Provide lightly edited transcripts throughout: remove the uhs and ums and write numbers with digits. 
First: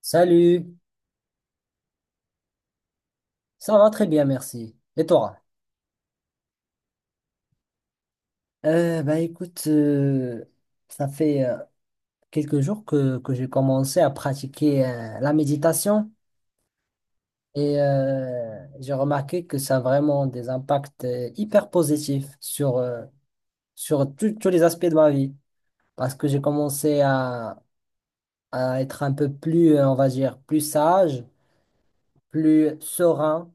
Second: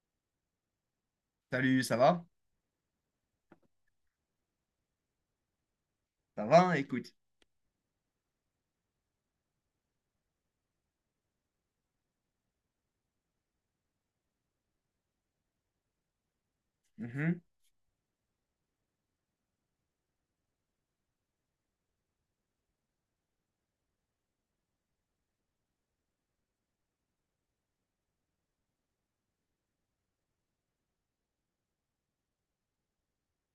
Salut, Salut, ça va? ça va très bien, merci. Et toi? Ça va, écoute. Bah écoute, ça fait quelques jours que j'ai commencé à pratiquer la méditation Mhm. et j'ai remarqué que ça a vraiment des impacts hyper positifs sur sur tous les aspects de ma vie parce que j'ai commencé à être un peu plus, on va dire, plus sage, plus serein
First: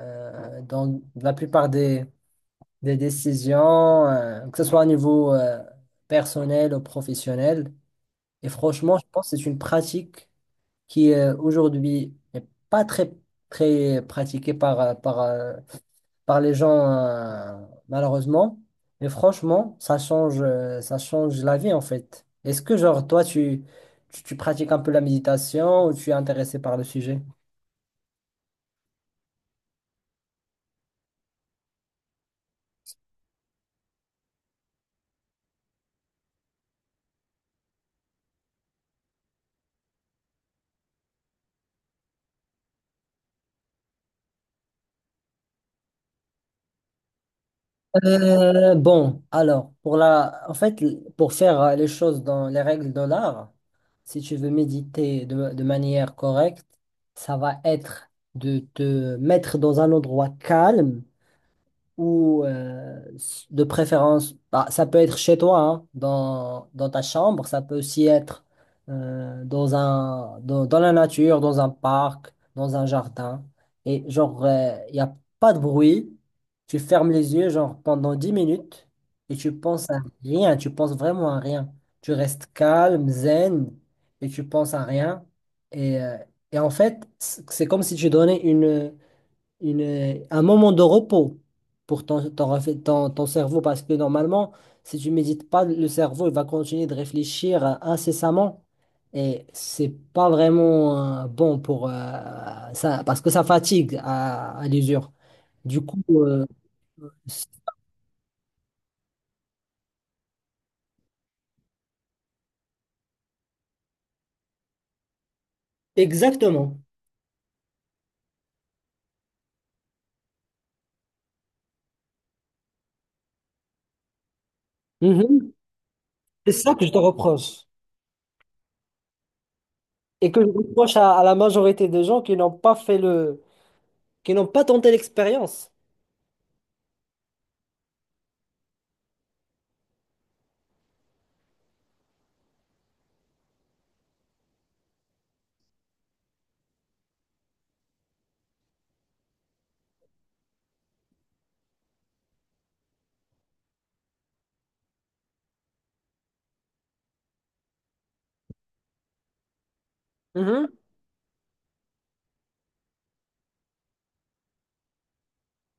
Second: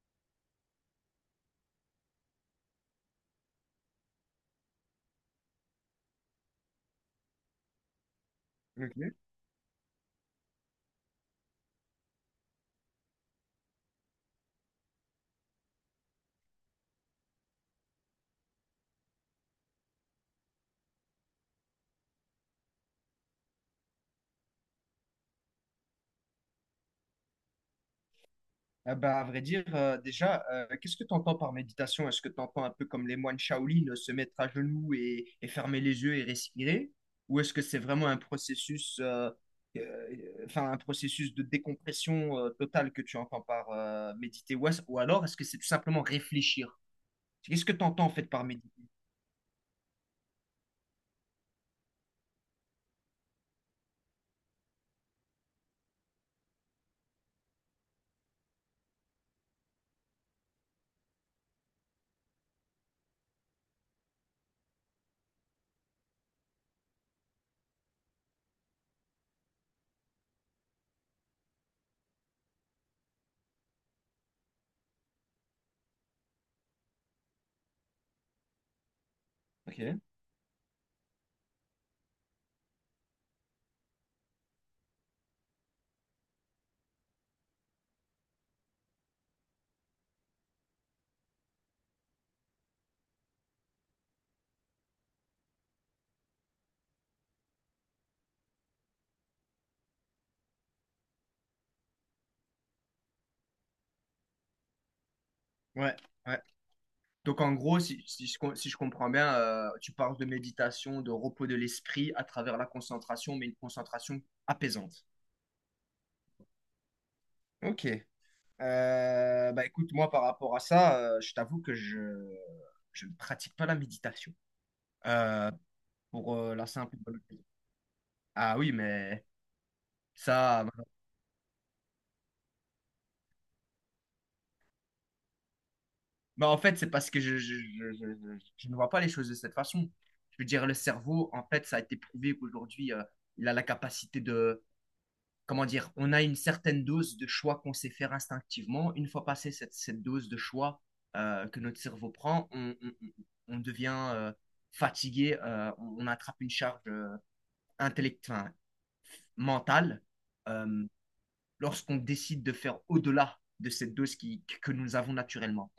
dans la plupart des décisions, que ce soit au niveau personnel ou professionnel. Et franchement, je Ok. pense que c'est une pratique qui aujourd'hui n'est pas très pratiquée par par les gens, malheureusement. Mais franchement, ça change la vie en fait. Est-ce que, genre, toi, tu pratiques un peu la méditation ou tu es intéressé par le sujet? Ah bah, à vrai dire, déjà, qu'est-ce que tu entends par méditation? Est-ce que tu entends un peu comme les moines Shaolin, se mettre à genoux et fermer les yeux et respirer? Ou est-ce que c'est vraiment un processus, euh, enfin, un processus de décompression, totale que tu entends par, méditer? Ou alors, est-ce que c'est tout simplement réfléchir? Qu'est-ce que tu entends en fait par Euh, méditer? bon, alors, en fait, pour faire les choses dans les règles de l'art, si tu veux méditer de manière correcte, ça va être de te mettre dans un endroit calme ou de préférence, bah, ça peut être chez toi, hein, dans ta chambre, ça peut aussi être dans la nature, dans un parc, dans un jardin. Et genre, il n'y a pas de bruit, tu fermes les yeux genre pendant 10 minutes et tu penses à Ok. rien, tu penses vraiment à rien. Tu restes calme, zen et tu penses à rien. Et, euh, et en fait, c'est comme si tu donnais une un moment de repos pour ton ton cerveau parce que normalement, si tu médites pas, le cerveau il va continuer de réfléchir incessamment et c'est pas vraiment bon pour ça parce que ça fatigue à l'usure. Du Ouais, coup, ouais. Donc c- en gros, si je comprends bien, tu parles de méditation, de repos de l'esprit à travers la concentration, mais une concentration apaisante. exactement. Ok. Bah écoute, moi par rapport à ça, je t'avoue que je ne pratique pas la méditation. Euh, Mhm. pour C'est la ça que je simple te et bonne raison. reproche Ah oui, mais et que je ça... reproche à la majorité des gens qui n'ont pas fait le, qui n'ont pas tenté l'expérience. Bah, en fait, c'est parce que je ne vois pas les choses de cette façon. Je veux dire, le cerveau, en fait, ça a été prouvé qu'aujourd'hui, il a la capacité de comment dire, on a une certaine dose de choix qu'on sait faire instinctivement. Une fois passée cette dose de choix que notre cerveau prend, on devient fatigué, on attrape une charge intellectuelle, mentale. Mhm. euh, Lorsqu'on décide de faire au-delà de cette dose qui, que nous avons naturellement.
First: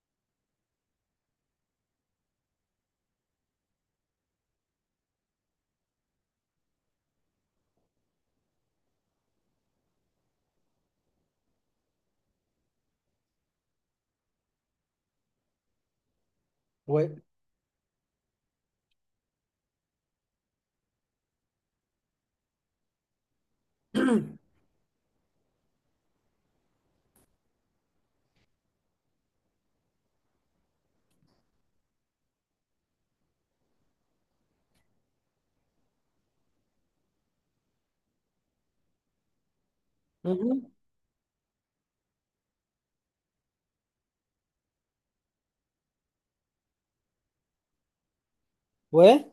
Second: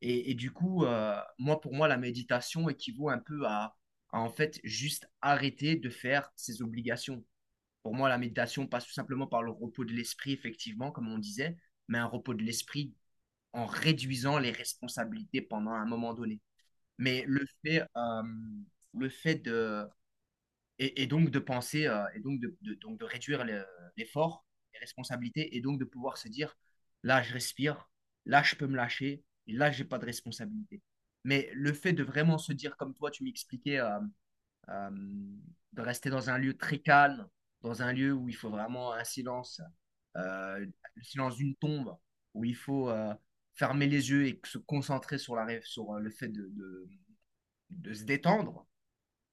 Et du coup, moi, pour moi, la méditation équivaut un peu à en fait juste arrêter de faire ses obligations. Pour moi, la méditation passe tout simplement par le repos de l'esprit, effectivement, comme on disait, mais un repos de l'esprit en réduisant les responsabilités pendant un moment donné. Ouais. Mais le fait, euh, le fait de, et donc de penser, et donc donc de réduire l'effort, les responsabilités, et donc de pouvoir se dire, là, je respire, là, je peux me lâcher, et là, j'ai pas de responsabilité. Mais le fait de vraiment se dire, comme toi, tu m'expliquais, euh, de rester dans un lieu très calme, dans un lieu où il faut vraiment un silence, euh, Mhm. le silence d'une tombe, où il faut fermer les yeux et se concentrer sur le fait de se détendre, Ouais.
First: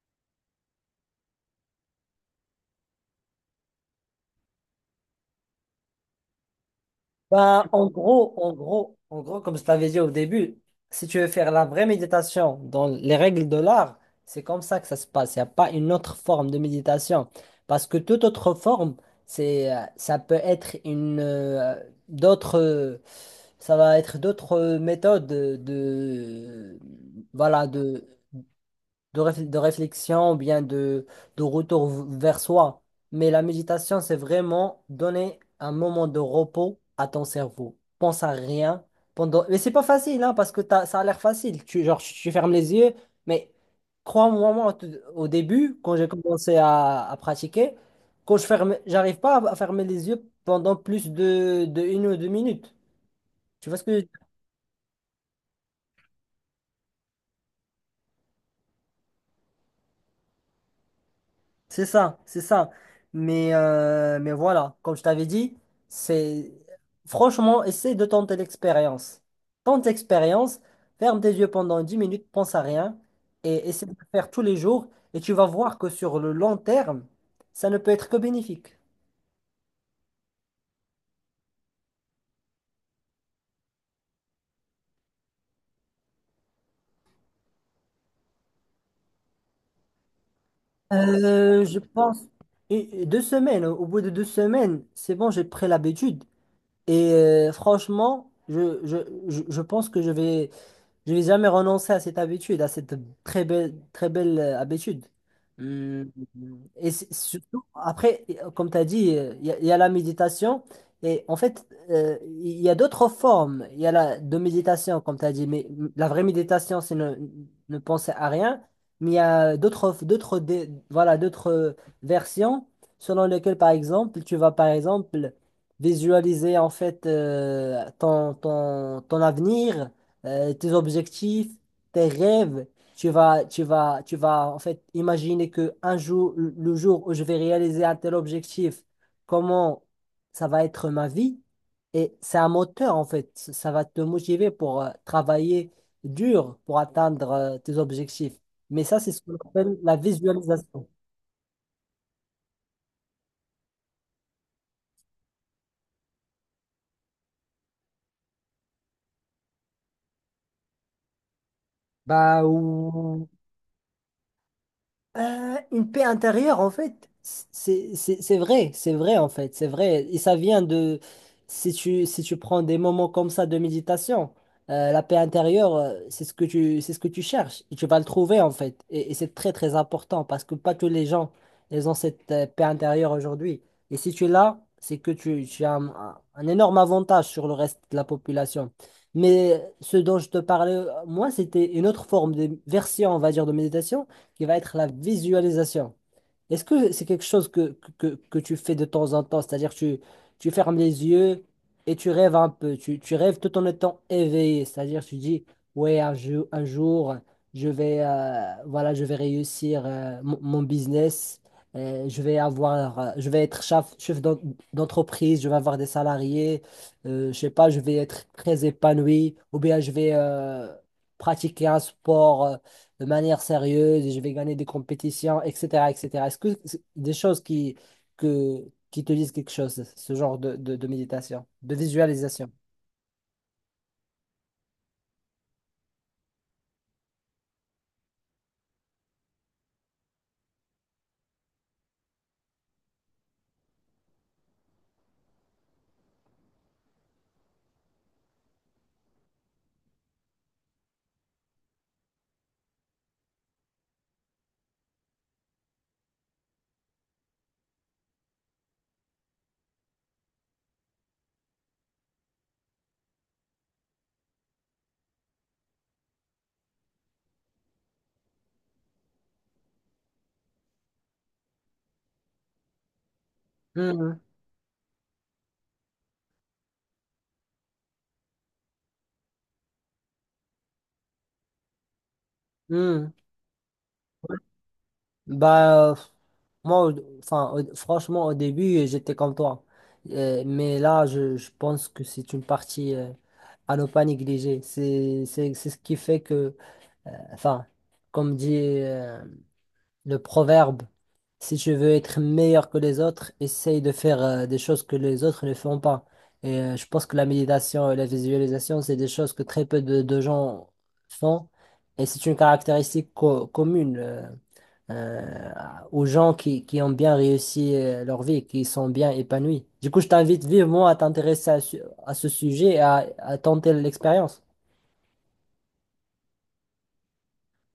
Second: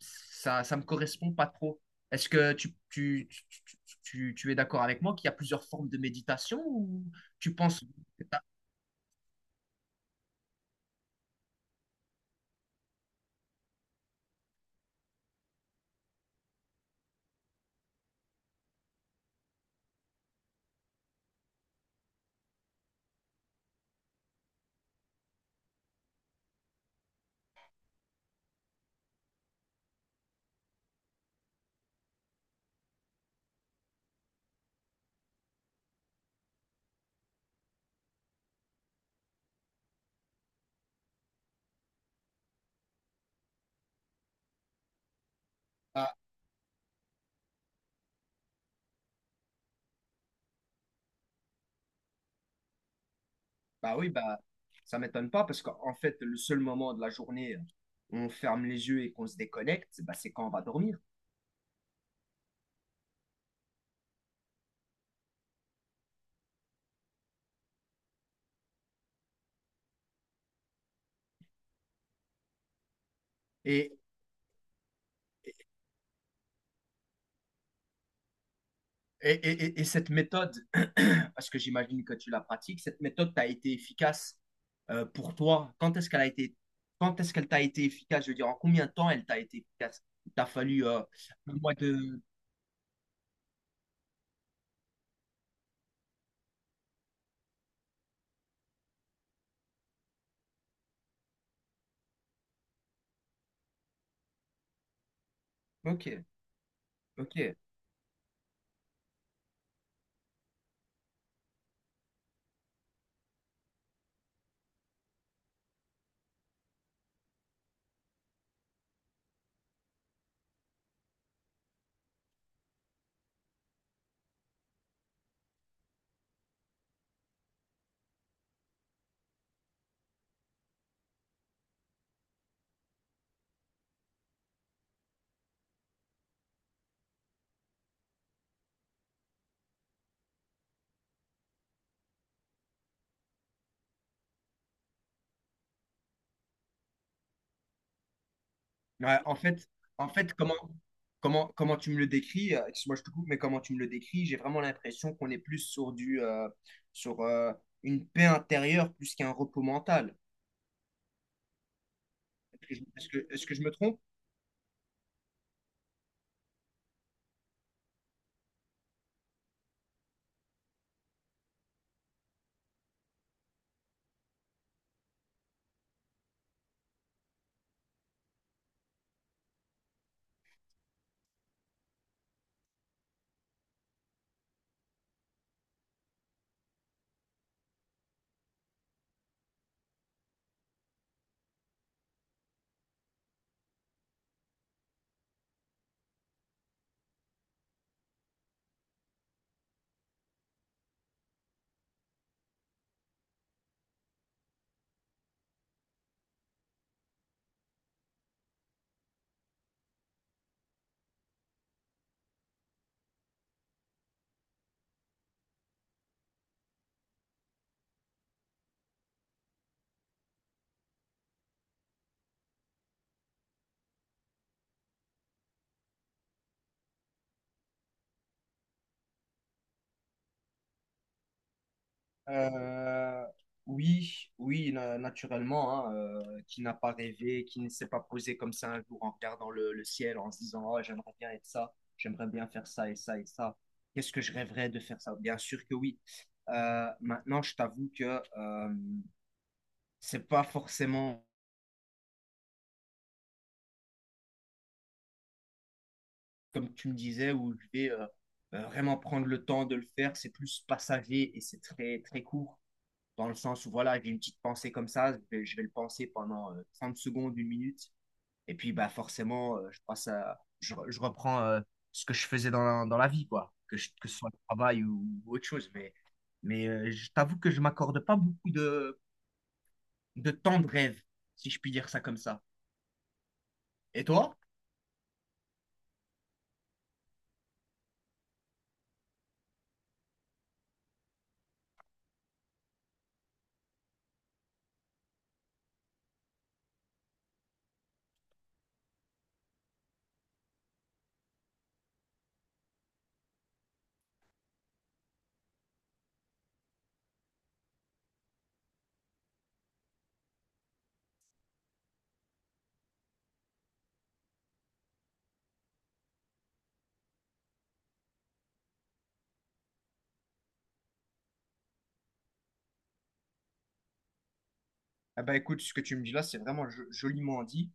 ça ne me correspond pas trop. Est-ce que tu es d'accord avec moi qu'il y a plusieurs formes de méditation ou tu Ben, penses que... en gros, comme je t'avais dit au début, si tu veux faire la vraie méditation dans les règles de l'art, c'est comme ça que ça se passe. Il n'y a pas une autre forme de méditation. Parce que toute autre forme, ça peut être d'autres, euh, ça va être d'autres méthodes voilà, réf- de réflexion ou bien de retour v- vers soi. Mais la méditation, c'est vraiment donner un moment de repos à ton cerveau. Pense à rien pendant... Mais c'est pas facile, hein, parce que t'as- ça a l'air facile. Tu, genre, tu fermes les yeux, mais crois-moi, moi, au tout- au début, quand j'ai Ah, commencé à pratiquer, quand je ferme, j'arrive pas à fermer les yeux pendant plus de une ou deux minutes. Tu vois ce bah que... oui, bah ça m'étonne pas parce qu'en fait, le seul moment de la journée où on ferme les yeux et qu'on se déconnecte, bah, c'est quand on va dormir. C'est ça, c'est ça. Mais voilà, comme je t'avais dit, c'est franchement, essaie de tenter l'expérience. Tente l'expérience, ferme tes yeux pendant 10 minutes, pense à rien et essaie de Et, le faire tous les jours et tu vas voir que sur le long terme, ça ne peut être que bénéfique. et cette méthode, parce que j'imagine que tu la pratiques, cette méthode t'a été efficace pour toi. Quand est-ce qu'elle t'a été efficace? Je veux dire, en combien de temps elle t'a été efficace? Il t'a fallu un mois Je pense de... et deux semaines, au bout de deux semaines, c'est bon, j'ai pris l'habitude et franchement, je pense que je vais je vais jamais renoncer à cette habitude, à cette très belle habitude. Hum, Ok, Et c'est- ok. surtout, après, comme tu as dit, il y a la méditation. Et en fait, il y a d'autres formes. Il y a la de méditation, comme tu as dit. Mais mm, la vraie méditation, c'est ne, ne penser à rien. Mais il y a d'autres, dé- voilà, d'autres versions selon lesquelles, par exemple, tu vas, par exemple, visualiser en fait ton avenir tes objectifs, tes rêves. Tu vas en fait imaginer que un jour, le jour où je vais réaliser un tel objectif, comment ça va être ma vie. Et c'est un moteur en fait. Ça va te motiver pour travailler dur pour atteindre tes objectifs. Mais ça, c'est Ouais, ce en qu'on fait, appelle la en fait, comment, visualisation. Comment tu me le décris, excuse-moi, je te coupe, mais comment tu me le décris, j'ai vraiment l'impression qu'on est plus sur une paix intérieure plus qu'un repos mental. Bah, Est-ce que, je est-ce ou- que- est-ce que je me trompe? Une paix intérieure, en fait, c'est vrai, en fait, c'est vrai. Et ça vient de, si tu prends des moments comme ça de méditation, la paix intérieure, c'est ce que c'est ce que tu cherches. Et tu vas le trouver, en fait. Et c'est très important parce que pas tous les gens, ils ont cette paix intérieure aujourd'hui. Et si tu l'as, c'est que tu as un énorme avantage sur le reste de la population. Mais ce dont je te parlais, moi, c'était une autre forme de version, on va dire, de méditation qui va être la visualisation. Est-ce que c'est quelque chose que tu fais de temps en temps? C'est-à-dire tu, tu fermes les yeux et tu rêves un peu. Tu rêves tout en étant éveillé. C'est-à-dire tu dis, ouais, un, jou- un jour, je vais, voilà, je vais réussir mon business. Je vais avoir, je vais être chef d'en- d'entreprise, je vais avoir des salariés, je sais pas, je vais être très épanoui, ou bien je vais pratiquer un sport de manière sérieuse et je vais gagner des compétitions, etc., etc. Est-ce que c'est des choses que, qui te disent quelque chose, ce genre de méditation, de visualisation? Euh, oui, oui, naturellement, hein, qui n'a pas rêvé, qui ne s'est pas posé comme ça un jour en regardant le ciel, en se disant, oh, j'aimerais bien être ça, j'aimerais bien faire ça et ça et ça. Qu'est-ce que je rêverais de faire ça? Bien sûr que oui. Maintenant, je t'avoue que c'est pas forcément comme tu me disais où je vais vraiment prendre le temps de le faire. C'est plus passager et c'est très très court dans le sens où voilà, j'ai une petite pensée comme ça, je vais le penser pendant 30 secondes, une minute et puis bah forcément je passe à je reprends ce que je faisais dans la vie quoi, que ce Mhm, soit le travail ou autre chose mais je t'avoue que je m'accorde pas beaucoup de temps de rêve si je puis dire ça comme ça. mhm. Et toi? Bah, moi, au- enfin, au- franchement, au début, j'étais comme toi. Mais là, je pense que c'est une partie à ne pas négliger. C'est ce qui fait que, enfin, comme dit le proverbe, si tu veux être meilleur que les autres, essaye de faire des choses que les autres ne font pas. Et je pense que la méditation et la visualisation, c'est des choses que très peu de gens font. Et c'est une caractéristique co- commune euh, aux gens qui ont bien réussi leur vie, qui sont bien épanouis. Du coup, je t'invite vivement à t'intéresser à, su- à ce sujet et à tenter l'expérience. Ah bah écoute, ce que tu me dis là, c'est vraiment joliment dit.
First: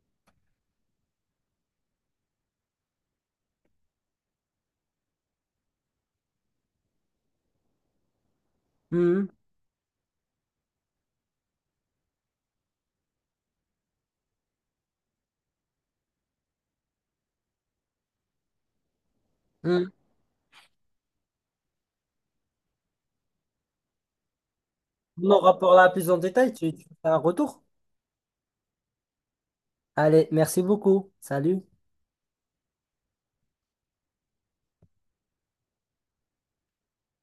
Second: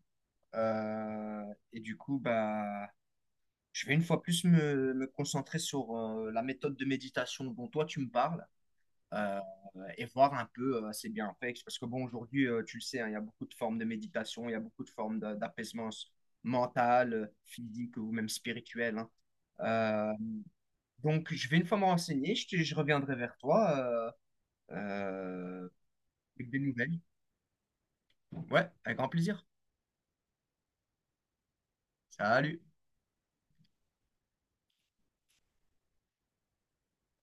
Euh, et du coup, bah, je vais une fois plus me concentrer sur la méthode de méditation dont toi tu me parles Mhm. euh, et voir un peu ses bienfaits. Parce que bon, aujourd'hui, tu le sais, hein, il y a beaucoup de formes de méditation, il y a beaucoup de formes d'apaisement mental, physique ou même spirituel, hein. Mhm. Euh, donc, je vais une fois me renseigner, je reviendrai vers toi Mon euh, rapport là plus en avec détail, des tu nouvelles. fais un retour. Ouais, avec grand plaisir. Allez, merci beaucoup. Salut. Salut.